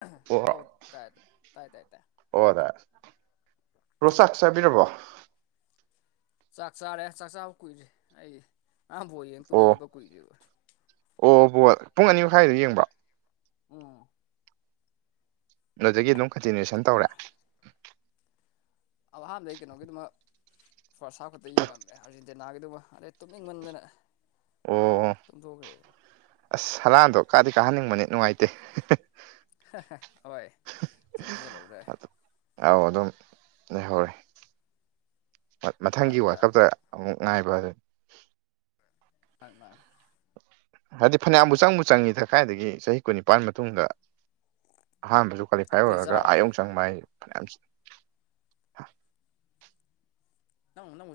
ꯍ ꯑꯣ ꯇꯥꯏ ꯇꯥꯏ ꯇꯥꯏ ꯇ ꯑꯣ ꯑꯗꯥ ꯔꯣꯁꯥꯛ ꯆꯥꯕꯤꯔꯕꯣ ꯆꯥꯛ ꯆꯥꯔꯦ ꯆꯥꯛ ꯆꯥꯕ ꯀꯨꯏꯔꯦ ꯑꯩ ꯑꯉꯥꯡꯕꯣ ꯌꯦꯅ ꯇꯨꯝꯕ ꯑꯣ ꯍꯧꯒꯠꯄ ꯀꯨꯏꯔꯦꯅ ꯑꯣ ꯕꯣꯜ ꯄꯨꯡ ꯑꯅꯤ ꯃꯈꯥꯏꯗꯣ ꯌꯦꯡꯕꯔꯣ ꯎꯝ ꯑꯗꯨꯗꯒꯤ ꯑꯗꯨꯝ ꯀꯟꯇꯤꯅꯨꯁꯟ ꯇꯧꯔꯦ ꯑꯍꯥꯟꯕꯗꯩ ꯀꯩꯅꯣꯒꯤꯗꯃꯛ ꯐꯥꯔꯁ ꯍꯥꯞꯐ ꯈꯛꯇ ꯌꯦꯡꯉꯝꯃꯦ ꯑꯥꯔꯖꯦꯟꯇꯤꯅꯥꯒꯤꯗꯨꯒ ꯑꯗꯩ ꯇꯨꯞꯅꯤꯡꯃꯟꯗꯅ ꯑꯣ ꯑꯁ ꯍꯔꯥꯟꯗꯣ ꯀꯥꯗꯤ ꯀꯥꯍꯟꯅꯤꯡꯕꯅꯤ ꯅꯨꯡꯉꯥꯏꯇꯦ ꯍ ꯣꯏ ꯆꯠꯁꯨ ꯆꯠꯍꯧꯔꯦ ꯑꯧ ꯑꯗꯨꯝ ꯂꯩꯍꯧꯔꯦ ꯃꯊꯪꯒꯤ ꯑꯃꯗ ꯋꯥꯀꯞꯇ ꯑꯃꯨꯛ ꯉꯥꯏꯕ ꯑꯗꯨꯅꯤ ꯃꯥ ꯃꯥ [inaudible] ꯍꯥꯏꯗꯤ ꯐꯅꯌꯥꯝꯕꯨ ꯆꯪꯕꯨ ꯆꯪꯏꯗ ꯀꯥꯏꯗꯒꯤ ꯆꯍꯤ ꯀꯨꯟꯅꯤꯄꯥꯟ ꯃꯇꯨꯡꯗ ꯑꯍꯥꯟꯕꯁꯨ ꯀ꯭ꯋꯥꯂꯤꯐꯥꯏ ꯅꯪꯗꯤ ꯑꯣꯏꯔꯒ ꯆꯥꯔꯕꯣ ꯑꯥ ꯌꯧꯅ ꯆꯪꯕ ꯍꯥꯏꯗꯨꯅꯤ ꯐꯅꯌꯥꯝ ꯅꯪ ꯎ ꯅꯪ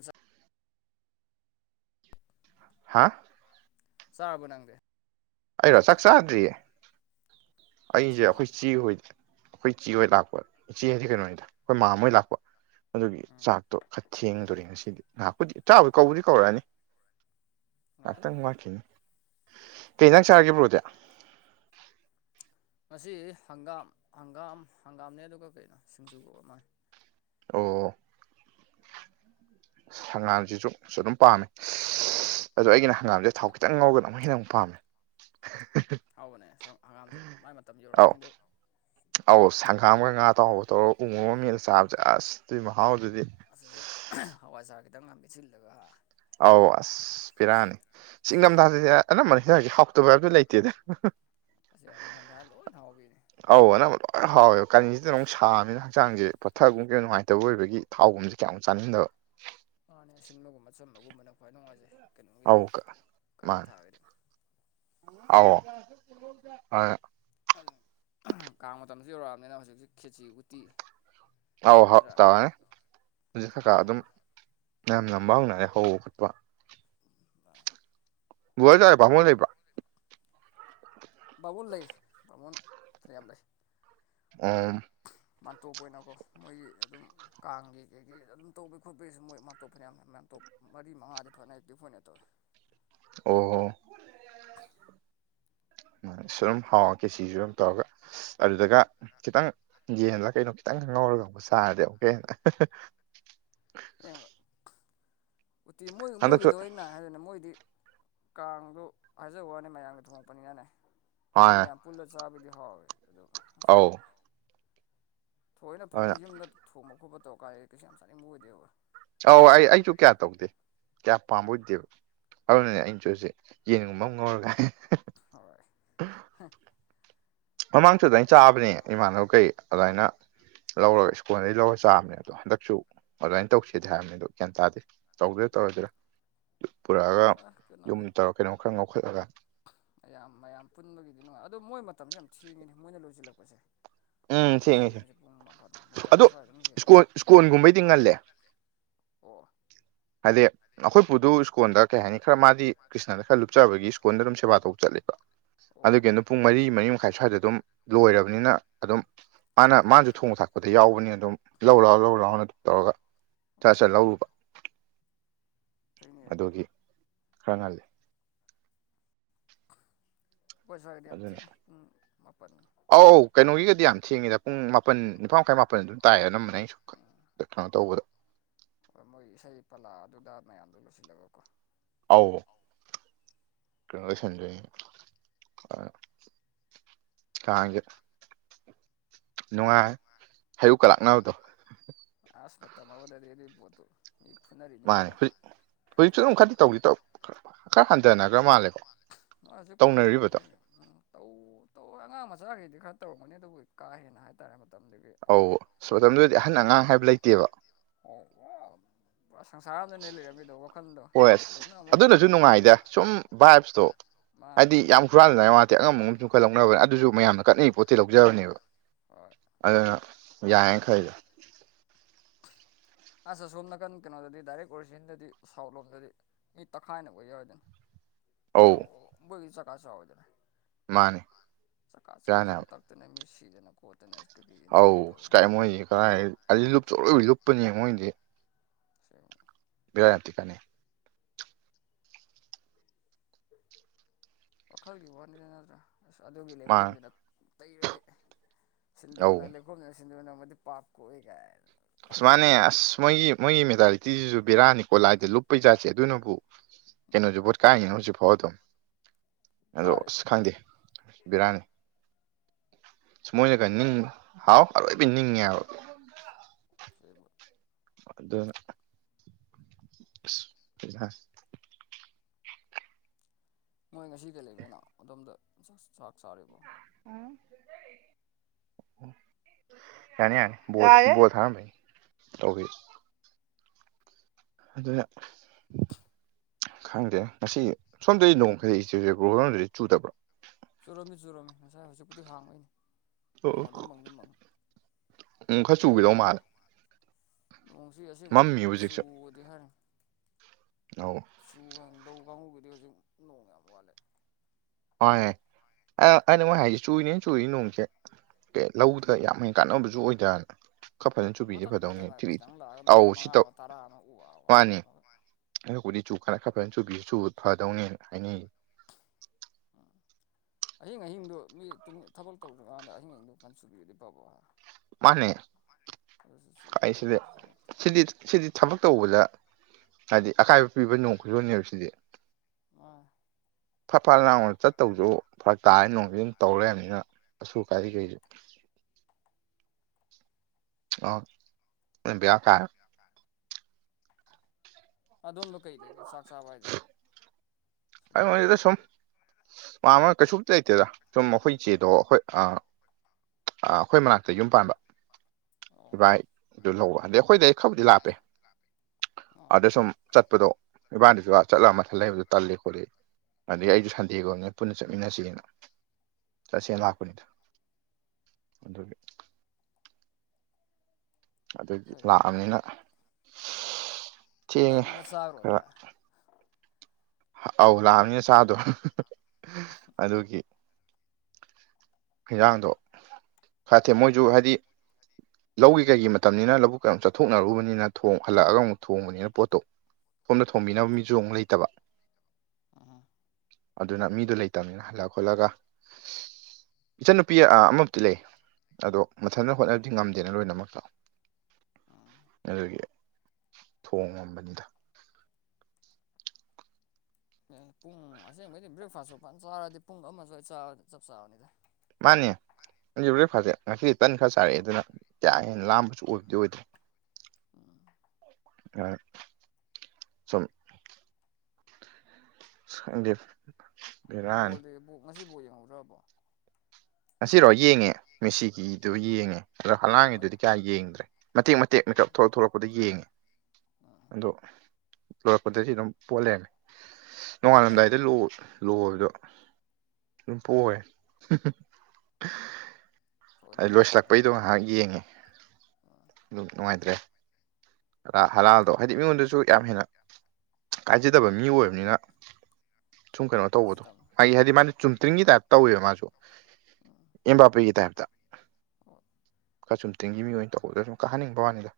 ꯍꯥ ꯆꯥꯕꯔꯅꯪꯗꯤ ꯑꯩꯔꯣ ꯆꯥꯛ ꯆꯥꯗ꯭ꯔꯤꯌꯦ ꯑ ꯑꯩꯁꯦ ꯑꯩꯈꯣꯏ ꯊꯦꯡꯉꯦꯅꯦ ꯆꯦ ꯍꯣꯏꯗ꯭ꯔꯦ ꯑꯩꯈꯣꯏ ꯏꯆꯦ ꯍꯣꯏ ꯂꯥꯛꯄ ꯏꯆꯦ ꯍꯥꯏꯗꯤ ꯀꯩꯅꯣꯅꯤꯗ ꯑꯩꯈꯣꯏ ꯃꯥꯝꯃ ꯍ ꯣꯏ ꯂꯥꯛꯄ ꯑꯗꯨꯒꯤ ꯎꯝ ꯆꯥꯛꯇꯣ ꯈꯔ ꯊꯦꯡꯗꯣꯔꯦ ꯉꯁꯤꯗꯤ ꯅꯍꯥꯛꯄꯨꯗꯤ ꯆꯥꯕ ꯀꯧꯕꯨꯗꯤ ꯀꯧꯔꯛꯑꯅꯤ ꯑꯣ ꯉꯍꯥꯛꯇꯪ ꯋꯥꯠꯈꯤꯅꯤ ꯀꯩ ꯏꯟꯁꯥꯡ ꯆꯥꯔꯒꯦ ꯀꯩ ꯕ꯭ꯔꯣꯗꯤ ꯏꯟꯁꯥꯡ ꯆꯥꯔꯒꯦ ꯕꯔꯣꯗꯤ ꯉꯁꯤ ꯍꯪꯒꯥꯝ ꯍꯪꯒꯥꯝ ꯍꯪꯒꯥꯝꯅꯦ ꯑꯗꯨꯒ ꯀꯩꯅꯣ ꯁꯤꯡꯖꯨꯒ ꯑꯣꯏꯔꯃꯅꯦ ꯑꯣ ꯍꯪꯒꯥꯝꯁꯤꯁꯨ ꯑꯗꯨꯝ ꯄꯥꯝꯃꯦ ꯑꯗꯣ ꯎꯝ ꯑꯩꯒꯤꯅ ꯍꯪꯒꯥꯝꯁꯦ ꯊꯥꯎ ꯈꯤꯠ ꯈꯤꯇꯪ ꯉꯧꯒꯗꯅ ꯑꯃꯨꯛ ꯍꯦꯟꯅ ꯑꯃꯨꯛ ꯄꯥꯝꯃꯦ ꯍꯥꯎꯕꯅꯦ ꯍꯪꯒꯥꯝꯁꯦ ꯃꯥꯏ ꯃꯇꯝ ꯑꯧ ꯌꯧꯔꯛꯑꯅꯤ ꯑꯗꯨ ꯑꯧ ꯁꯪꯒꯥꯝꯒ ꯉꯥ ꯑꯇꯧꯕꯒ ꯇꯧꯔꯒꯥ ꯎ ꯃ ꯣꯔ ꯣꯛ ꯑꯃꯒ ꯃ ꯦꯠꯂꯒ ꯆꯥꯕ ꯑꯁ ꯑꯗꯨꯒꯤ ꯃꯍꯥꯎꯗꯨꯗꯤ ꯑꯁ ꯍꯋꯥꯏꯖꯔꯥꯛ ꯈꯤꯇꯪ ꯒ ꯃ ꯦꯠꯁꯤꯜꯂꯒ ꯑꯧ ꯑꯁ ꯕ ꯦꯔꯥꯅꯤ ꯆꯤꯡꯉꯝꯊꯥꯁꯤꯗꯤ ꯑꯅꯝꯕꯅꯕ ꯏꯟꯁꯥꯡꯁ ꯦ ꯍꯥꯎꯇꯕ ꯍꯥꯏꯕꯗꯨ ꯂꯩꯇꯦꯗ ꯐꯁꯦ ꯅꯤꯊꯝꯊ ꯂꯣꯏꯅ ꯍꯥꯎꯕꯤꯅꯦ ꯑꯧ ꯑꯅꯝꯕ ꯂꯣꯏꯅ ꯍꯥꯎꯋꯦꯕ ꯀꯂ ꯦꯟꯁꯤꯗ ꯑꯃꯨꯛ ꯁꯥꯕꯅꯤꯅ ꯍꯛꯆꯥꯡꯁꯦ ꯄꯠꯊꯒꯨꯝ ꯀꯩ ꯅꯨꯡꯉꯥꯏꯇꯕ ꯑꯣꯏꯕꯒꯤ ꯊꯥꯎꯒꯨꯝꯁ ꯀꯌꯥꯨꯛ ꯆꯥꯅꯤꯡꯗꯕ ꯑꯥ ꯑꯁꯤꯟꯕꯒꯨꯝꯕ ꯆꯟꯝꯕꯒꯨꯝꯕꯅ ꯈ꯭ꯋꯥꯏ ꯅꯨꯡꯉꯥꯏꯖꯩ ꯀꯩꯅꯣꯒꯤꯗꯤ ꯑꯧ ꯀꯥꯂꯦꯟ ꯊꯥꯒꯤꯗꯤ ꯑꯣ ꯑ ꯀꯥꯡ ꯃꯇꯝꯖ ꯦ ꯌꯧꯔꯛꯑꯕꯅꯤꯅ ꯍꯧꯖꯤꯛ ꯍꯧꯖꯤꯛ ꯈꯦꯠꯁꯤ ꯎꯠꯇꯤ ꯂꯥꯎꯑꯣ ꯍꯥꯎ ꯇꯥꯔꯅꯦ ꯍꯧꯖꯤꯛ ꯀꯩꯀꯥ ꯑꯗꯨꯝ ꯇꯧꯗꯣꯏꯅꯤꯗꯣ ꯃꯤꯌꯥꯝꯅ ꯃꯥꯎꯅꯔꯦ ꯍꯧꯕ ꯈꯣꯠꯄ ꯏ [inaudible] ꯅ ꯣꯏ ꯑꯗꯥꯏ ꯚꯥꯃꯣꯟ ꯂꯩꯕꯔꯣ ꯕꯥꯃꯣꯟ ꯂꯩ ꯕꯥꯃꯣꯟ ꯐꯅꯌꯥꯝ ꯂꯩ ꯎꯝ ꯃꯥꯟꯇꯣꯞ ꯑꯣꯏꯅꯀꯣ ꯃꯣꯏꯒꯤ ꯑꯗꯨꯝ ꯀꯥꯡꯒꯤ ꯀꯩꯒꯤꯩ ꯑꯗꯨꯝ ꯇꯧꯕꯩ ꯈꯣꯠꯄꯩꯒꯤꯁꯨ ꯃꯣꯏ ꯃꯥꯇꯣꯞ ꯐꯅꯌꯥꯝ ꯃꯇꯣꯞ ꯃꯔꯤ ꯃꯉꯥꯗꯤ ꯐꯅ ꯑꯦꯛꯇꯤ ꯑ ꯣꯏꯅ ꯇꯧꯏ ꯑꯣ ꯍꯣ ꯁꯨꯝ ꯍꯥꯎꯅ ꯈꯔꯦꯁꯤꯁꯨ ꯑꯗꯨꯝ ꯇꯧꯔꯒ ꯑꯗꯨꯗꯒ ꯈꯤꯇꯪ ꯌꯦꯟꯂ ꯀꯩꯅꯣ ꯈꯤꯇꯪ ꯉꯧꯔꯒ ꯑꯃꯨꯛ ꯆꯥꯔꯗꯤ ꯑꯃꯨꯛꯀ ꯍꯅ ꯌꯦꯡꯕ ꯎꯇꯤ ꯃꯣꯏ ꯍꯟꯗꯛꯁꯨ ꯃꯣꯏꯒꯤꯗ ꯅꯥ ꯍꯥꯏꯗꯨꯅ ꯃꯣꯏꯗꯤ ꯀꯥꯡꯗꯣ ꯍꯥꯏꯖꯕ ꯋꯥꯅꯤ ꯃꯌꯥꯡꯒꯤ ꯊꯣꯡꯉꯛꯄꯅꯤꯅꯅꯦ ꯍꯣꯏ ꯑꯥ ꯃꯌꯥꯝ ꯄꯨꯜꯂ ꯆꯥꯕꯗꯤ ꯍꯥꯎꯋꯦ ꯑꯗꯨꯒ ꯑꯧ ꯉꯁꯥꯏꯒꯤ ꯊꯣꯏꯅ ꯐꯖꯅ ꯑꯗꯨꯅ ꯌꯨꯝꯗ ꯊꯣꯡꯕ ꯈꯣꯠꯄ ꯇꯧꯔ ꯀꯥꯏꯗꯦ ꯀꯩꯁꯨ ꯌꯥꯝ ꯆꯥꯅꯤꯡꯕ ꯑꯣꯏꯗꯦꯕ ꯑꯧ ꯑꯩ ꯑꯩꯁꯨ ꯀꯌꯥ ꯇꯧꯗꯦ ꯀꯌꯥ ꯄꯥꯃꯣꯏꯗꯦꯕ ꯑꯗꯨꯅꯅꯦ ꯑꯩꯅ ꯆꯨꯁꯦ ꯌꯦꯟꯒꯨꯝꯕ ꯑꯃ ꯉꯧꯔꯒ ꯍꯣꯏ ꯃꯃꯥꯡꯁꯨ ꯑꯗꯨꯃꯥꯏꯩꯅ ꯆꯥꯕꯅꯦ ꯏꯃꯥꯟꯅꯕ ꯀꯩ ꯑꯗꯨꯃꯥꯏꯅ ꯂꯧꯔꯒ ꯁ꯭ꯀꯨꯜꯗꯗꯒꯤ ꯂꯧꯔ ꯆꯥꯕꯝꯅꯦ ꯑꯗꯣ ꯍꯟꯗꯛꯁꯨ ꯑꯗꯨꯃꯥꯏꯅ ꯇꯧꯁꯤꯗꯤꯦ ꯍꯥꯏꯔꯕꯅꯤ ꯑꯗꯣ ꯭ꯌꯥꯟ ꯇꯥꯗꯦ ꯇꯧꯗꯔꯥ ꯇꯧꯔꯗꯤꯔꯥ ꯄꯨꯔꯛꯑꯒ ꯑ ꯌꯨꯝ ꯀꯩꯅꯣꯒꯤ ꯇꯧꯔ ꯀꯩꯅꯣꯝ ꯈꯔ ꯉꯧꯈꯠꯂꯒ ꯃꯌꯥꯝ ꯃꯌꯥꯝ ꯄꯨꯟꯕꯒꯤꯗꯤ ꯅꯨꯡꯉꯥꯏ ꯑꯗꯨꯗꯣ ꯃꯣꯏ ꯃꯇꯝꯁꯦ ꯌꯥꯝ ꯊꯦꯡꯉꯤꯅꯤ ꯃꯣꯏꯅ ꯂꯣꯏꯁꯤꯜꯂꯛꯄꯁꯦ ꯎꯝ ꯀꯥꯡꯁꯤ ꯊꯦꯡꯉꯦꯁꯦ ꯌꯦꯕꯁꯦ ꯄꯨꯡ ꯃꯥꯄꯜ ꯑꯗꯣ ꯁꯋꯥꯏ ꯑꯗꯨꯝ ꯍꯦꯜꯂꯦꯕ ꯏꯁꯀꯣꯟ ꯏꯁꯀꯣꯟꯒꯨꯝꯕꯩꯗꯤ ꯉꯜꯂꯦ ꯑꯣ ꯍꯥꯏꯗꯤ ꯑꯩꯈꯣꯏ ꯄꯨꯗꯨ ꯁ꯭ꯀꯣꯟꯜꯗ ꯀꯩ ꯍꯥꯏꯅꯤ ꯈꯔ ꯃꯥꯗꯤ ꯀ꯭ꯔꯤꯁꯅꯅ ꯈꯔ ꯂꯨꯞꯆꯕꯒꯤ ꯁ꯭ꯀꯣꯟꯗ ꯑꯗꯨꯝ ꯁꯦꯕꯥ ꯇꯧꯕ ꯆꯠꯂꯦꯕ ꯑꯣ ꯑꯗꯨꯒꯤꯣ ꯄꯨꯡ ꯃꯔꯤ ꯃꯔꯤ ꯃꯈꯥꯏ ꯁ꯭ꯋꯥꯏꯗ ꯑꯗꯨꯝ ꯂꯣꯏꯔꯕꯅꯤꯅ ꯑꯗꯨꯝ ꯃꯥꯅ ꯃꯥꯅꯁꯨ ꯊꯣꯡꯕ ꯊꯥꯛꯄ ꯑꯗ ꯌꯥꯎꯕꯅꯤ ꯑꯗꯨꯝ ꯂꯧ ꯂꯥꯛꯑꯣ ꯂꯧ ꯂꯥꯛꯑꯣꯅ ꯑꯗꯨꯝ ꯇꯧꯔꯒ ꯆꯠ ꯑꯣ ꯆꯠ ꯂꯧꯔꯨꯕ ꯐꯩꯅꯦ ꯑꯗꯨꯗꯤ ꯑꯗꯨꯒꯤ ꯈꯔ ꯉꯜꯂꯤ ꯄꯣꯏꯁꯥꯒꯗꯤꯝ ꯊꯦꯡ ꯄꯨꯡ ꯃꯄꯜ ꯑꯧ ꯑꯧ ꯀꯩꯅꯣꯒꯤꯒꯗꯤ ꯌꯥꯝ ꯊꯦꯡꯉꯤꯗ ꯄꯨꯡ ꯃꯥꯄꯟ ꯅꯤꯄꯥꯥꯟ ꯃꯈꯥꯏ ꯃꯥꯄꯟ ꯑꯗꯨꯝ ꯇꯥꯏꯌꯦ ꯑꯅꯝꯕꯅ ꯑꯁꯨ ꯀꯩꯅꯣ ꯇꯧꯕꯗ ꯑ ꯃꯣꯏ ꯏꯁꯩ ꯄꯂꯥ ꯑꯗꯨꯗ ꯃꯌꯥꯝꯗꯨꯣ ꯂꯣꯏꯁꯤꯜꯂꯒꯀꯣ ꯑꯧ ꯀꯁꯗꯦ ꯑ ꯀꯒ [unintelligible] ꯅꯨꯉꯥꯏ ꯑꯁ ꯃꯥꯇꯝ ꯑꯃꯥꯗꯗꯤ ꯑꯗꯨ ꯄꯣꯠꯇꯣ ꯃꯤ ꯐꯨꯅꯅꯦ ꯃꯥꯅꯦ ꯀꯔꯣ ꯍꯧꯖꯤꯛ ꯍꯧꯖꯤꯛꯁꯨ ꯑꯗꯨꯝ ꯈꯔꯗꯤ ꯇꯧꯗꯤ ꯇꯧ ꯈꯔ ꯍꯟꯊꯅꯈ꯭ꯔ ꯃꯥꯜꯂꯦꯀꯣ ꯆꯄꯗꯤ ꯇꯧꯅꯔꯤꯕꯗꯣ [unintelligible] ꯎꯝ ꯇꯧ ꯇꯧ ꯑꯉꯥꯡ ꯃꯆꯥꯈꯩꯗꯤ ꯈꯔ ꯇꯧꯔꯝꯒꯅꯤ ꯑꯗꯨꯕꯨ ꯀꯥ ꯍꯦꯟꯅ ꯍꯥꯏ ꯍꯥꯏꯇꯥꯔꯦ ꯃꯇꯝꯗꯨꯗꯤꯣꯏ ꯑꯧ ꯑꯁ ꯃꯇꯝꯗꯨꯗꯗꯤ ꯑꯍꯟ ꯃꯇꯝꯗꯨꯗꯤꯇꯦ ꯑꯉꯥꯡ ꯍꯥꯏꯕ ꯂꯩꯇꯦꯕ ꯑꯣ ꯋꯥ ꯄꯨꯔꯥ ꯁꯪꯁꯥꯔ ꯑꯃꯝꯗꯅꯦ ꯂꯩꯔꯝꯃꯤꯗꯣ ꯋꯥꯈꯜꯗꯣ ꯍꯣꯏ ꯑꯁ ꯍꯧꯖꯤꯛꯅ ꯑꯃꯨꯛ ꯑꯗꯨꯅꯁꯨ ꯈꯤꯇꯪ ꯅꯨꯡꯉꯥꯏꯗ ꯁꯨꯝ ꯚꯥꯏꯞꯁꯇꯣ ꯃꯥ ꯍꯥꯏꯗꯤ ꯌꯥꯝ ꯍꯨꯔꯥꯟꯅꯅꯥꯏ ꯃꯥꯇꯦ ꯑꯉꯝꯕ ꯑꯝ ꯁꯨꯝ ꯈꯜꯍꯧꯅꯕꯅꯦ ꯑꯗꯨꯁꯨ ꯃꯌꯥꯝꯅ ꯀꯠꯅꯩ ꯄꯣꯠꯇꯤ ꯂꯧꯖꯕꯅꯦꯕ ꯍꯣꯏ ꯑꯗꯨꯅ ꯌꯥꯔꯈꯩꯗꯤ ꯑꯁ ꯁꯣꯝ ꯅꯥꯀꯟ ꯀꯩꯅꯣꯗꯗꯤ ꯗꯥꯏꯔꯦꯛ ꯑꯣꯔꯤꯁꯤꯟꯗꯗꯤ ꯁꯥꯎꯠ ꯂꯣꯝꯗꯗꯤ ꯃꯤ ꯇꯈꯥꯏꯅ ꯑꯣꯏ ꯌꯥꯎꯔꯣꯏꯗꯅꯤ ꯆ ꯑꯧ ꯃꯣꯏꯒꯤꯗꯤ ꯆꯀꯥ ꯆꯥꯎꯗꯅ ꯃꯥꯅꯦ ꯆꯀꯥ ꯕꯦꯔꯥꯅꯦ ꯆꯁꯨ ꯍꯥꯏꯕ ꯛꯇꯨꯅ ꯃꯤ ꯁꯤꯗꯅ ꯈꯣꯠꯇꯅ ꯏꯁꯀ ꯏꯟꯗꯅ ꯑꯧ ꯇꯧꯋꯤ ꯑꯁ ꯀꯥꯏ ꯑꯗꯨꯗꯤ ꯂꯨꯞꯁꯨ ꯂꯣꯏ ꯂꯨꯞꯄꯅꯦ ꯃꯣꯏꯗꯤ ꯆ ꯃꯤꯑꯣꯕꯏ ꯌꯥꯇ ꯀꯅꯤ ꯋꯥꯈꯜꯒꯤ ꯋꯥꯅꯤꯗ ꯅꯠꯇ꯭ꯔꯥ ꯑꯁ ꯑꯗꯨꯒꯤ ꯃꯥ ꯂꯩꯈꯣꯝꯗꯨꯅ ꯇꯩꯔꯗꯤ ꯑꯧ ꯁꯤꯟꯗꯔꯅ ꯂꯩꯈꯣꯝꯅ ꯁꯤꯟꯗꯔꯅꯕꯨꯗꯤ ꯄꯥ ꯀꯣꯛꯏ ꯀꯥꯏ ꯑꯁꯨ ꯃꯥꯅꯦ ꯑꯁ ꯃꯣꯏꯒꯤ ꯃꯣꯏꯒꯤ ꯃꯦꯇꯥꯂꯤꯇꯤꯁꯤꯁꯨ ꯕꯤꯦꯔꯥꯅꯤ ꯀꯣꯠꯂꯥꯏꯗ ꯂꯨꯞꯄꯩꯖꯥꯠꯁꯦ ꯑꯗꯨꯅꯕꯨ ꯀꯩꯅꯣꯁꯨ ꯄꯣꯠ ꯀꯥꯏꯉ ꯍꯧꯖꯤꯛ ꯐꯥꯎ ꯑꯗꯨꯝ ꯑꯗꯣ ꯀꯥꯔꯤ ꯑꯁ ꯈꯪꯗꯦ ꯕꯤꯔꯥꯅꯤ ꯁ ꯃꯣꯏꯅ ꯀ ꯅꯤꯡꯕ ꯍꯥꯎ ꯑꯔꯣꯏꯕꯤ ꯅꯤꯡꯉꯦ ꯍꯥꯏꯕ ꯁꯦꯝ ꯑꯗꯨ ꯑꯗꯨ ꯑꯁ ꯇꯧꯔꯤꯖꯦꯍ ꯃꯣꯏ ꯉꯁꯤꯗ ꯂꯩꯕꯅ ꯑꯗꯣꯝꯗ ꯆꯥꯛ ꯆꯥꯔꯤꯕꯣ ꯑꫭ ꯌꯥꯅꯤ ꯌꯥꯅꯤ ꯕꫭꯜ ꯊꯥꯔꯝꯕꯩꯅꯦ ꯇꯧꯒꯔꯤꯗꯨ ꯑꯗꯨꯅ ꯈꯪꯗꯦ ꯉꯁꯤ ꯁꯣꯝꯗꯗꯤ ꯅꯣꯡ ꯈꯖꯤꯛ ꯈꯖꯤꯛ ꯆꯨꯏꯌꯦ ꯂꯕꯨꯛ ꯂꫭꯝꯗꯒꯤ ꯆꯨꯗꯕꯔꫭ ꯆꯨꯔꯝꯃꯤ ꯆꯨꯔꯝꯃꯤ ꯉꯁꯥꯏ ꯍꯧꯖꯤꯛꯄꯨꯗꯤ ꯍꯥꯡꯉꯤꯕꯩꯅꯦ ꯅꯣꯡ ꯑꯗꯨꯝ ꯎꯝ ꯃꯪꯗꯤ ꯃꯪ ꯈꯔ ꯆꯨꯈꯤꯗꯧ ꯅꯣꯡꯒ ꯃꯥꯜꯂꯦ ꯅꯣꯡꯁꯤ ꯑꯁꯦꯡꯕꯗꯤ ꯃꯝꯃꯤ ꯁꯨꯕꯗꯤ ꯍꯥꯏꯔꯤ ꯑ ꯁꯨꯒꯅ ꯂꯧ ꯀꯥꯡꯕꯨꯒꯤꯗꯤ ꯍꯧꯖꯤꯛ ꯅꯣꯡ ꯌꯥꯝ ꯋꯥꯠꯂꯦ ꯍ ꯑꯩꯅ ꯃ ꯍꯥꯏꯁꯦ ꯆꯨꯔꯤꯅꯦ ꯆꯨꯔꯤꯅꯤ ꯅꯣꯡꯁꯦ ꯑꯦ ꯂꯧꯗꯨꯗ ꯌꯥꯝ ꯍ ꯀꯥꯟꯅꯕꯁꯨ ꯑꯣꯏꯗꯅ ꯈ ꯐꯖꯅ ꯆꯨꯕꯤꯁꯦ ꯃꯇꯠ ꯐꯗꯧꯅꯦ ꯃꯇꯠꯅ ꯊꯤ ꯈꯤꯇꯪ ꯂꯥꯛꯑꯒ ꯃꯤꯅꯤꯠ ꯑꯧ ꯁꯤ ꯃꯉꯥ ꯇꯧ ꯑꯃ ꯇꯔꯥ ꯑꯃ ꯎ ꯋꯥ ꯋꯥ ꯃꯥꯅꯤ ꯇꯧꯔꯝꯃꯒ ꯑꯕꯨꯨꯗꯤ ꯆꯨ ꯈꯅ ꯈꯔ ꯐꯅ ꯆꯨꯕꯤꯁꯨꯨ ꯐꯗꯧꯅꯦꯅ ꯍꯥꯏꯅꯩꯌꯦ ꯑꯥ ꯑꯍꯤꯡ ꯑꯍꯤꯡꯗꯨ ꯃꯤ ꯊꯨꯝ ꯊꯕꯛ ꯇꯧꯗꯔꯀꯥꯟꯗ ꯑꯍꯤꯡ ꯑꯍꯤꯡꯗꯨ ꯇꯪ ꯁꯨꯕꯤꯔꯗꯤ ꯐꯕ ꯃꯥꯅꯦ ꯑꯗꯨꯁꯨ ꯆꯨꯗꯦ ꯀꯥꯏ ꯁꯤꯗꯤ ꯇꯧꯔꯤꯁꯦ ꯍꯟꯗꯛꯇꯤ ꯁꯤꯗꯤ ꯁꯤꯗꯤ ꯊꯕꯛ ꯇꯧꯕꯗ ꯍꯥꯏꯗꯤ ꯑꯀꯥꯏꯕ ꯄꯤꯕ ꯅꯣꯡ ꯈꯨꯆꯨꯅꯦꯕ ꯁꯤꯗꯤ ꯑꯥ ꯐꯠ ꯐ ꯂꯥꯡꯉꫭ ꯆꯠꯇꯧꯖꯨ ꯐꯔꯛ ꯇꯥꯔꯦ ꯅꯣꯡꯖꯤꯅ ꯇꯧꯔꯕꯅꯤꯅ ꯑꯊꯨ ꯑꯀꯥꯏꯒꯤ ꯀꯩꯁꯨ ꯑꯣ ꯑꯗꯨꯅ ꯕꯦꯔꯥꯀꯥ ꯑꯗꫭꯝꯗ ꯀꯩꯂꯩꯒꯦ ꯆꯥꯛ ꯆꯥꯕ ꯍꯥꯏꯖꯦ ꯍꯥꯏꯕꯩ ꯋꯥꯅꯤꯗ ꯁꯨꯝ ꯄꯥꯝꯃ ꯀꯩꯁꯨꯝꯇꯤ ꯂꯩꯇꯦꯗ ꯁꯨꯝ ꯑꯩꯈꯣꯏ ꯆꯦꯗꯣ ꯑꯩꯈꯣꯏ ꯑ ꯑꯩꯈꯣꯏ ꯃꯅꯥ ꯑꯈꫭꯏ ꯃꯅꯥꯛꯇ ꯌꯨꯝ ꯄꯥꯟꯕ ꯏꯕꯥꯏ ꯑꯗꯨ ꯂꯧꯕ ꯑꯗꯩ ꯑꯩꯈꯣꯏꯗꯩ ꯈꯔꯕꯨꯗꯤ ꯂꯥꯞꯄꯦ ꯑꯣ ꯑꯗ ꯁꯨꯝ ꯆꯠꯄꯗꯣ ꯏꯕꯥꯅꯤꯁꯨ ꯑ ꯆꯠꯂ ꯃꯊꯜ ꯂꯩꯕꯗꯨ ꯇꯜꯂꯤ ꯈꯣꯠꯂꯤ ꯑꯗꯩ ꯑꯩꯖꯨ ꯁꯟꯗꯦꯒꯨꯝꯕꯗ ꯄꯨꯟꯅ ꯆꯠꯃꯤꯟꯅꯁꯦꯅ ꯆꯠꯁꯦ ꯑꯣ ꯂꯥꯛꯄꯅꯤꯗ ꯑꯗꯨꯒꯤ ꯑꯗꯨꯒꯤ ꯐꯩ ꯂꯥꯛꯑꯅꯤꯅ ꯊꯦꯡꯉꯦ ꯂꯥꯛꯑꯝꯅꯤꯅ ꯆꯥꯈ꯭ꯔꯣꯗ ꯈꯔ ꯑꯧ ꯂꯥꯛꯑꯅꯤꯅ ꯆꯥꯗꯣ ꯑꯗꯨꯒꯤ ꯍꯤꯟꯖꯥꯡꯗꯣ ꯈꯔ ꯊꯦꯡ ꯃꯣꯏꯖꯨ ꯍꯥꯏꯗꯤ ꯂꯧꯒꯤ ꯀꯩꯒꯤ ꯃꯇꯝꯅꯤꯅ ꯂꯕꯨꯛ ꯀꯌꯥꯝ ꯆꯠꯊꯣꯛꯅꯔꯨꯕꯅꯤꯅ ꯊꯣꯡ ꯍꯜꯂꯛꯑꯒ ꯑꯃꯨꯛ ꯊꯣꯡꯕꯅꯤꯅ ꯄꯣꯠꯇꯣ ꯁꯣꯝꯗ ꯊꯣꯡꯕꯤꯅꯕ ꯃꯤꯖꯨ ꯑꯃꯨꯛ ꯂꯩꯇꯕ ꯎꯝ ꯑꯗꯨꯅ ꯃꯤꯗꯨ ꯂꯩꯇꯅꯤꯅ ꯍꯜꯂ ꯈꯣꯠꯂꯒ ꯏꯆꯟꯅꯨꯄꯤ ꯑ ꯑꯃꯕꯨꯗꯤ ꯂꯩ ꯑꯗꯣ ꯃꯊꯟꯇ ꯍꯣꯠꯅꯕꯗꯤ ꯉꯝꯗꯦꯅ ꯂꯣꯏꯅꯃꯛꯇꫭ ꯎꯝ ꯑꯗꯨꯒꯤ ꯊꯣꯡ ꯉꯝꯕꯅꯤꯗ ꯎꯝ ꯄꯨꯡ ꯑꯁꯦꯡꯕꯩꯗꯤ ꯕ꯭ꯔꯦꯛꯐꯥꯁꯁꯨ ꯐꯠꯅ ꯆꯥꯔꯗꯤ ꯄꯨꯡ ꯑꯃꯁꯨꯋꯥꯏ ꯆꯥꯕ ꯆꯞꯆꯥꯕꯅꯤꯗ ꯃꯥꯅꯦ ꯑꯩꯖꯨ ꯕꯔꯦꯛꯐꯥꯁ ꯖꯦ ꯉꯁꯤꯗꯤ ꯇꯟ ꯈꯔ ꯆꯥꯔꯛꯑꯦ ꯑꯗꯨꯅ ꯀꯌꯥ ꯍꯦꯟꯅ ꯂꯥꯝꯕꯁꯨ ꯑꯣꯏꯕꯨꯗꯤ ꯑꯣꯏꯗ꯭ꯔꯤ ꯎꯝ ꯑ ꯁꯪꯗꯦ ꯕꯣꯜꯗꯤ ꯕꯨ ꯉꯁꯤ ꯕꫭꯜ ꯌꯦꯡꯍꯧꯗ꯭ꯔꯕꯣ ꯉꯁꯤꯔꯣ ꯌꯦꯡꯉꯦ ꯃꯦꯁꯤꯒꯤꯗꯨ ꯌꯦꯡꯉꯦ ꯑꯗꯣ ꯍꯣꯏ ꯍꯂꯥꯟꯒꯤꯗꯨꯗꯤ ꯀꯌꯥ ꯌꯦꯡꯗ꯭ꯔꯦ ꯃꯇꯦꯛ ꯃꯇꯦꯛ ꯃꯀꯞ ꯊꯣꯛꯂꯛ ꯊꯣꯛꯂꯛꯄꯗꫭ ꯌꯦꯡꯉꯦ ꯎꯝ ꯑꯗꯣ ꯂꯣꯏꯔꯛꯄꯗꯗꯤ ꯑꯗꯨꯝ ꯄꯣ ꯂꯩꯔꯝꯃꯦ ꯅꯣꯡꯉꯥꯜꯂꯝꯗꯥꯏꯗ ꯂꯨ ꯂꯣꯜꯗ ꯑꯗꯨꯝ ꯄꯣꯒꯔꯦ ꯐꯗꯤ ꯑꯩ ꯐꯖꯕꯅꯤ ꯂꯣꯏꯁꯤꯜꯂꯛꯄꯩꯗꯣ ꯑꯅꯤꯗꯣ ꯉꯥꯏꯍꯥꯛ ꯌꯦꯡꯉꯤ ꯎꯝ ꯑꯗꯨꯝ ꯅꯨꯡꯉꯥꯏꯇ꯭ꯔꯦ ꯍꯔꯥꯜꯗꯣ ꯍꯥꯏꯗꯤ ꯃꯤꯉꯣꯟꯗꯁꯨ ꯌꯥꯝ ꯍꯦꯟꯅ ꯀꯥꯏꯖꯗꯕ ꯃꯤ ꯑꯣꯏꯕꯅꯤꯅ ꯁꯨꯝ ꯀꯩꯅꯣ ꯇꯧꯕꯗꯣ ꯀꯥꯖꯗꯕꯅꯤ ꯃꯥ ꯍꯥꯏꯗꯤ ꯍꯥꯏꯗꯤ ꯃꯥꯅ ꯆꯨꯝꯗ꯭ꯔꯤꯡꯒꯤ ꯇꯥꯏꯞ ꯇꯧꯋꯦꯕ ꯃꯥꯁꯨ ꯎꯝ ꯏꯦꯝ ꯄꯄꯤꯒꯤ ꯇꯥꯏꯞꯇ ꯍꯣꯏ ꯀꯔ ꯁꯨꯝ ꯇꯤꯡꯒꯤ ꯃꯤ ꯑꯣꯏꯅ ꯇꯧꯕꯗ ꯁꯨꯝ ꯀꯥꯍꯟꯅꯤꯡꯕ ꯋꯥꯅꯤꯗ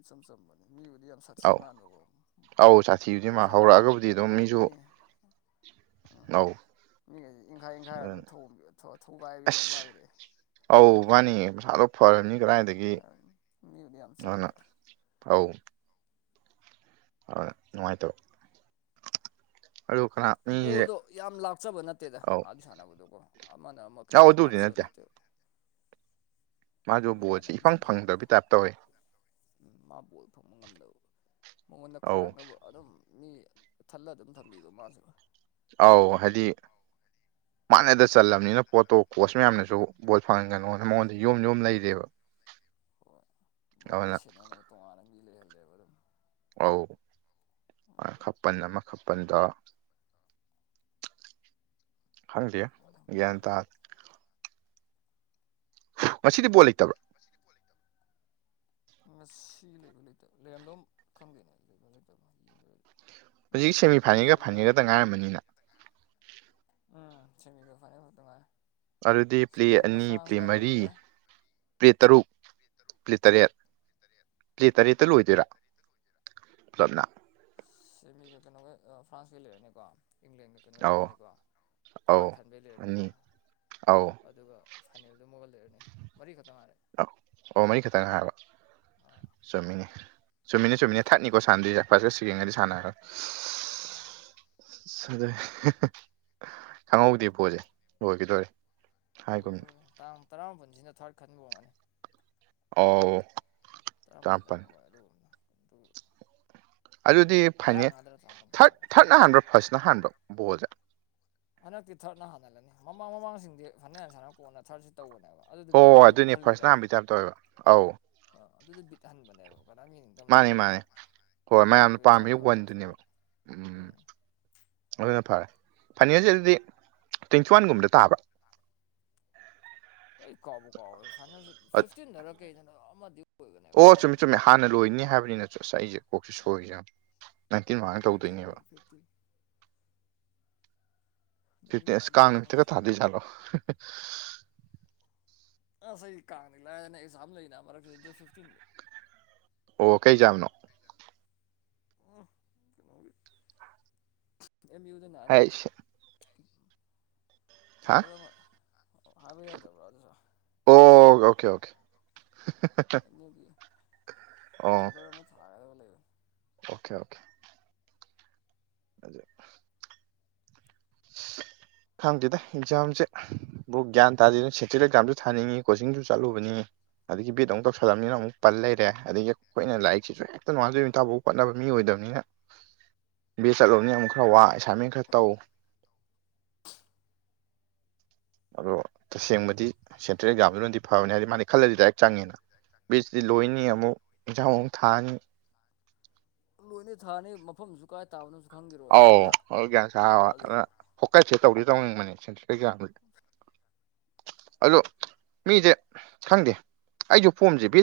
ꯏꯆꯝ ꯆꯝꯕꯅꯦ ꯃꯤꯕꯨꯗꯤ ꯌꯥꯝ ꯁꯥꯊꯤ ꯑꯧ ꯃꯥꯟꯕꯀꯣ ꯑꯧ ꯁꯥꯊꯤꯕꯗꯤ ꯃꯥ ꯍꯧꯔꯛꯑꯒꯕꯨꯗꯤ ꯑꯗꯨꯝ ꯃꯤꯁꯨ [unintelligible] [inaudible] ꯃꯤꯉꯩꯁꯦ ꯏꯪꯈꯥꯏ ꯏꯪꯈꯥꯏꯔ ꯑꯗꯨꯝ ꯊꯣꯝ ꯊꯧ ꯊꯨꯒꯥꯏꯕꯤꯅꯦ ꯑꯁ ꯃꯥꯒꯤꯗꯤ ꯑꯧ ꯃꯥꯅꯤ ꯃꯁꯥꯗꯣ ꯐꯔꯝꯅꯤ ꯀꯗꯥꯏꯗꯒꯤ ꯃꯤꯕꯨꯗꯤ ꯌꯥꯝ ꯆꯝꯕ [unintelligible] ꯑꯗꯨꯅ ꯅꯨꯡꯉꯥꯏꯇꯕ ꯑꯗꯨ ꯀꯅꯥ ꯃꯤꯁꯦ ꯕꯣꯜꯗꯣ ꯌꯥꯝ ꯂꯥꯞꯆꯕ ꯅꯠꯇꯦꯗ ꯑꯧ ꯑꯥꯗ ꯁꯥꯟꯅꯕꯗꯨꯕꯨ ꯑꯃꯅ ꯑꯃ ꯀꯩꯁꯨ ꯑꯧ ꯌꯥꯝ ꯑꯗꯨꯕꯨꯗꯤ ꯂꯥꯞꯆꯕ ꯅꯠꯇꯦ ꯃꯥꯖꯨ ꯅꯨꯡꯉꯥꯏꯅ ꯕꯣꯜꯖꯤ ꯑꯗꯨꯝ ꯏꯐꯪ ꯁꯥꯟꯅꯩ ꯐꯪꯗꯕꯩ ꯇꯥꯏꯞ ꯇꯧꯋꯦ ꯎꯝ ꯃꯥ ꯕꯣꯜ ꯐꯪꯕ ꯉꯝꯗꯕ ꯃꯉꯣꯟꯗ ꯑꯧ ꯈꯥꯏꯔꯛꯅꯕ ꯑꯗꯨꯝ ꯃꯤ ꯊꯠꯂꯥ ꯑꯗꯨꯝ ꯊꯝꯕꯤꯕ ꯃꯥꯁꯨ ꯑꯧ ꯍꯥꯏꯗꯤ ꯃꯥꯥꯅꯗ ꯆꯜꯂꯅꯤꯅ ꯄꯣꯠꯇꯣ ꯀꯣꯁ ꯃꯌꯥꯝꯅꯁꯨ ꯕꯣꯠ ꯐꯪꯍꯟꯒꯅꯣꯅ ꯃꯉꯣꯟꯗ ꯌꯣꯝ ꯌꯣꯝ ꯂꯩꯔꯦꯕ ꯍꯣꯏ ꯃꯥꯗ ꯑꯗꯨꯅ ꯁꯦꯠꯅꯅꯕ ꯇꯣꯉꯥꯟꯅ ꯃꯤ ꯂꯩꯍꯜꯂꯦꯕ ꯑꯗꯨꯝ ꯑꯧ ꯈꯄꯜ ꯑꯃ ꯈꯄꯜꯗ ꯍꯪꯗꯤꯌꯦ ꯑꯗꯨꯝ ꯒꯤꯌꯥꯟ ꯄꯣꯕ ꯇꯥꯗꯦ ꯉꯁꯤꯗꯤ ꯕꯣꯜ ꯂꯩꯇꯕ꯭ꯔꯣ ꯉꯁꯤꯗꯤ ꯕꯣꯜ ꯂꯩꯇꯕ꯭ꯔꯣ ꯉꯁꯤ ꯂꯩꯕ ꯂꯩꯇꯕ ꯂꯩꯔꯝꯗꯧ ꯈꯪꯗꯦꯅꯦ ꯂꯩꯕ ꯂꯩꯇꯕ ꯌꯦꯡꯗ꯭ꯔꯗꯤ ꯍꯧꯖꯤꯛ ꯃꯣꯏꯁꯦ ꯁꯦꯃꯤ ꯀꯩꯅꯣ ꯐꯥꯏꯅꯦꯜꯒ ꯁꯥꯟꯗꯣꯑꯣꯏꯔꯝꯒꯅꯤ ꯐꯥꯏꯅꯦꯜꯒꯗ ꯉꯥꯏꯔꯝꯃꯅꯤꯅ ꯎꯝ ꯁꯤꯃꯤꯒ ꯐꯥꯏꯅꯦꯜ ꯒ ꯈꯛꯇꯥ ꯉꯥꯏꯔꯦ ꯑꯗꯨꯗꯤ ꯄꯂꯦ ꯏꯁꯄꯦꯟꯒ ꯑꯅꯤ ꯄꯂꯦ ꯐ꯭ꯔꯥꯟꯁꯀ ꯑꯃ ꯃꯔꯤ ꯂꯩꯔꯦ ꯄꯂꯦ ꯇꯔꯨꯛ ꯄꯂꯦ ꯇꯔꯦꯠ ꯄꯂꯦ ꯇꯔꯦꯠꯇ ꯂꯣꯏꯗꯣꯏꯔꯥ ꯄꯨꯂꯞꯅ ꯁꯤꯃꯤꯒ ꯀꯩꯅꯣꯒ ꯐ꯭ꯔꯥꯟꯁꯀꯤ ꯂꯩꯔꯅꯤꯀꯣ ꯏꯪꯂꯦꯟꯒ ꯀꯩꯅꯣ ꯑꯧ ꯂꯩꯔꯅꯤꯀꯣ ꯊꯥꯔꯠ ꯑꯧ ꯈꯟꯕꯩ ꯂꯩꯔꯅꯤꯀꯣ ꯑꯅꯤ ꯑꯧ ꯑꯗꯨꯒ ꯐꯥꯏꯅꯦꯜꯗꯣ ꯃꯥꯒ ꯂꯩꯔꯅꯤ ꯃꯔꯤꯈꯛꯇꯪ ꯉꯥꯏꯔꯦ ꯑ ꯑꯣ ꯃꯔꯤꯈꯛꯇꯪꯅ ꯉꯥꯏꯔꯕ ꯑꯥ ꯆꯨꯝꯃꯤꯅꯦ ꯆꯨꯝꯃꯤꯅꯦ ꯆꯨꯝꯃꯤꯅꯦ ꯊꯔꯥꯠꯅꯤꯀꯣ ꯁꯥꯟꯅꯗꯣꯏꯁꯦ ꯐꯔꯁ ꯀꯥ ꯁꯦꯀꯦꯟꯒꯗꯤ ꯁꯥꯟꯅꯒꯔꯦ ꯑꯥ ꯑꯗꯨꯅꯤ ꯈꯪꯍꯧꯗꯦ ꯕꯣꯜꯁꯦ ꯂꯣꯏꯒꯤꯗꯣꯔꯦ ꯍꯥꯏꯒꯨꯝꯅ ꯂꯣꯏꯗꯣꯔꯦ ꯇꯥꯡ ꯇꯔꯥꯃꯥꯄꯟꯁꯤꯅ ꯊꯔꯠ ꯈꯟꯕ ꯑꯣꯏꯔꯝꯒꯅꯤ ꯑꯥꯎ ꯇꯔꯥꯝꯄꯟꯗꯔꯥ ꯑꯣꯏ ꯑꯗꯨꯅ ꯑꯗꯨ ꯑꯗꯨꯗꯤ ꯐꯥꯏꯅꯦ ꯇꯔꯥꯃꯉꯥꯗꯔ ꯇꯔꯥꯃꯥꯄꯜ ꯊꯥꯔꯠ ꯀꯥꯎꯕ ꯊꯥꯔꯠꯅ ꯍꯥꯟꯕ꯭ꯔꯥ ꯐꯥꯔꯁꯅ ꯍꯥꯟꯕ꯭ꯔꯣ ꯕꯣꯜꯁꯦ ꯍꯟꯗꯛꯇꯤ ꯊꯥꯔꯠꯅ ꯍꯥꯟꯅꯜꯂꯅꯤ ꯃꯃꯥꯡ ꯃꯃꯥꯡꯁꯤꯡꯗꯤ ꯐꯥꯏꯅꯦꯜ ꯍꯥꯏꯅ ꯁꯥꯟꯅꯔꯒ ꯀꯣꯟꯅ ꯊꯥꯔꯠꯁꯤ ꯇꯧꯕꯅꯦꯕ ꯑꯗꯨꯗ ꯍꯣꯏ ꯍꯣꯏ ꯕꯤꯠꯇꯨ ꯑꯗꯨꯅꯦ ꯐꯥꯔꯁꯅ ꯍꯜꯂꯤꯗꯅ ꯍꯥꯟꯕꯩ ꯇꯥꯏꯞ ꯇꯧꯋꯦꯕ ꯑꯧ ꯑ ꯑꯗꯨꯗ ꯕꯤꯠ ꯍꯟꯕꯅꯦꯕ ꯀꯅꯥꯝ ꯌꯦꯡ ꯃꯥꯅꯦ ꯗꯝꯅꯦꯕ ꯃꯥꯅꯦ ꯄꯥꯛ ꯃꯥꯅꯤ ꯃꯥꯅꯤ ꯍꯣꯏ ꯑꯗꯨꯏ ꯃꯌꯥꯝꯅ ꯁꯥꯔꯨꯛꯄꯨꯗꯤ ꯄꯥꯝꯃꯤ ꯊꯔꯥꯠꯇꯣ ꯍꯥꯟꯅ ꯋꯟꯗꯨꯅꯦꯕ ꯇꯧꯊꯣꯛꯑꯒꯥ ꯎꯝ ꯑꯗꯨꯅ ꯐꯔꯦ ꯐꯥꯏꯅꯦꯜꯖꯦ ꯑꯗꯨꯗꯤ ꯇ꯭ꯋꯦꯟꯇꯤ ꯋꯥꯟꯒꯨꯝꯕꯗ ꯇꯥꯕ꯭ꯔꯥ [unintelligible] ꯑꯩ ꯀꯥꯎꯕꯨ ꯀꯥꯎꯋꯦ ꯐꯥꯏꯜꯁꯦ ꯐꯤꯞꯇꯤꯟ ꯗꯔ ꯀꯩꯗꯅ ꯑꯃꯗꯤ ꯑꯣꯏꯕꯅꯦꯕ ꯑꯣ ꯊꯥꯔꯠ ꯆꯨꯝꯃꯤ ꯍꯟꯕ ꯆꯨꯝꯃꯤ ꯍꯥꯟꯅ ꯂꯣꯏꯅꯤ ꯅꯥꯏꯟꯇꯤꯟꯗ ꯍꯥꯏꯕꯅꯤꯅꯁꯨ ꯑꯁ ꯑꯩꯁꯦ ꯀꯣꯛꯁꯦ ꯑꯥ ꯁꯣꯏꯔꯤꯌꯦꯉꯨ ꯅꯥꯏꯟꯇꯤꯟ ꯃꯥꯃꯥꯡꯗ ꯇꯧꯗꯣꯏꯅꯤ [inaudible] ꯅꯨꯡꯗꯤ ꯐꯤꯐꯇꯤꯟ ꯑꯁ ꯀꯥꯡ ꯅꯨꯡꯉꯥꯏꯗꯣꯏꯅꯦ ꯅꯨꯃꯤꯠꯇꯒ ꯍꯟꯗꯛꯁꯦ ꯊꯥꯗꯣꯏ ꯖꯥꯠꯂꯣ ꯑꯁ ꯑꯩ ꯀꯥꯡꯗꯤ ꯂꯥꯏꯗꯅ ꯑꯦꯛꯖꯥꯝ ꯂꯩꯅꯤ ꯃꯔꯛꯁꯤꯗ ꯗꯦꯠ ꯐꯤꯞꯇꯤꯟꯗ ꯑꯣ ꯀꯩꯖꯥꯕꯅꯣ ꯀꯩꯅꯣꯒꯤ ꯑꯦꯝ. ꯌꯨ [unintelligible] ꯍꯥꯏꯁ ꯍꯥ ꯄꯦꯄꯔ ꯑꯃ ꯍꯥꯏꯞꯕ ꯌꯥꯗꯕ꯭ꯔꯥ ꯑꯗꯨꯁꯨ ꯑꯣ ꯑꯣꯀꯦ ꯑꯣꯀꯦ ꯒꯤ ꯑꯣ ꯄꯦꯄꯔ ꯑꯃ ꯊꯥ ꯈꯥꯏꯕ ꯂꯒꯦ ꯑꯣꯀꯦ ꯑꯣꯀꯦ ꯑꯗꯨꯩ [inaudible] ꯊꯥꯡꯃ ꯊꯗ ꯑꯦꯖꯥꯝ ꯆꯦ ꯕꯨ ꯒ꯭ꯌꯥꯟ ꯇꯥꯗꯦꯅ ꯁꯦꯟꯇ꯭ꯔꯦꯜ ꯑꯦꯛꯖꯥꯝꯁꯨ ꯊꯥꯅꯤꯡꯉꯤ ꯀꯣꯆꯤꯡꯁꯨ ꯆꯠꯂꯨꯕꯅꯤ ꯑꯗꯒꯤ ꯦꯠ ꯑꯃꯨꯛ ꯇꯧꯁꯜꯂꯕꯅꯤꯅ ꯑꯃꯨꯛ ꯄꯜ ꯂꯩꯔꯦ ꯑꯗꯒꯤ ꯑꯩꯈꯣꯏꯅ ꯂꯥꯏꯔꯤꯛꯁꯤꯁꯨ ꯍꯦꯛꯇ ꯅꯨꯡꯉꯥꯖ ꯌꯇꯥꯐꯥꯎ ꯈꯣꯠꯅꯕ ꯃꯤ ꯑꯣꯏꯗꯕꯅꯤꯅ ꯕꯤꯁ ꯆꯠꯂꯨꯕꯅ ꯌꯥꯝꯛ ꯈꯔ ꯋꯥ ꯑꯥ ꯑꯦꯁꯥꯏꯟꯃꯦꯟ ꯈꯔ ꯇꯧ ꯑꯗꯣ ꯇꯁꯦꯡꯕꯗꯤ ꯁꯦꯟꯇ꯭ꯔꯦꯜ ꯑꯦꯛꯖꯥꯝꯗꯨꯅꯗꯤ ꯐꯕꯅꯤ ꯍꯥꯏꯗꯤ ꯃꯥꯗꯤ ꯈꯜꯂꯗꯤ ꯗꯥꯏꯔꯦꯛ ꯆꯪꯉꯦꯅ ꯕꯤ ꯁꯤ ꯂꯣꯏꯅꯤ ꯑꯃꯨꯛ ꯌꯦꯟꯖꯥꯡ ꯑꯃꯨꯛ ꯊꯥꯅꯤ ꯂꯣꯏꯅ ꯊꯥꯅꯤ ꯃꯐꯝꯁꯨ ꯀꯥꯏ ꯇꯥꯕꯅꯣꯁꯨ ꯈꯪꯈꯤꯔꯣꯏ ꯑꯧ ꯅꯠꯇ꯭ꯔꯥ ꯑꯗꯨ ꯒ꯭ꯌꯥꯟ ꯁꯥꯕ ꯑꯗꯨꯅ ꯋꯥꯠꯂꯤꯕ ꯐꯣꯀꯁꯁꯦ ꯇꯧꯗꯤ ꯇꯧꯅꯤꯡꯕꯅꯦ ꯁꯦꯟꯇ꯭ꯔꯦꯜ ꯑꯦꯛꯖꯥꯝꯗ ꯑꯗꯣ ꯃꯤꯁꯦ ꯈꯪꯗꯦ ꯑꯩꯁꯨ ꯐꯣꯝꯁꯦ ꯕꯤ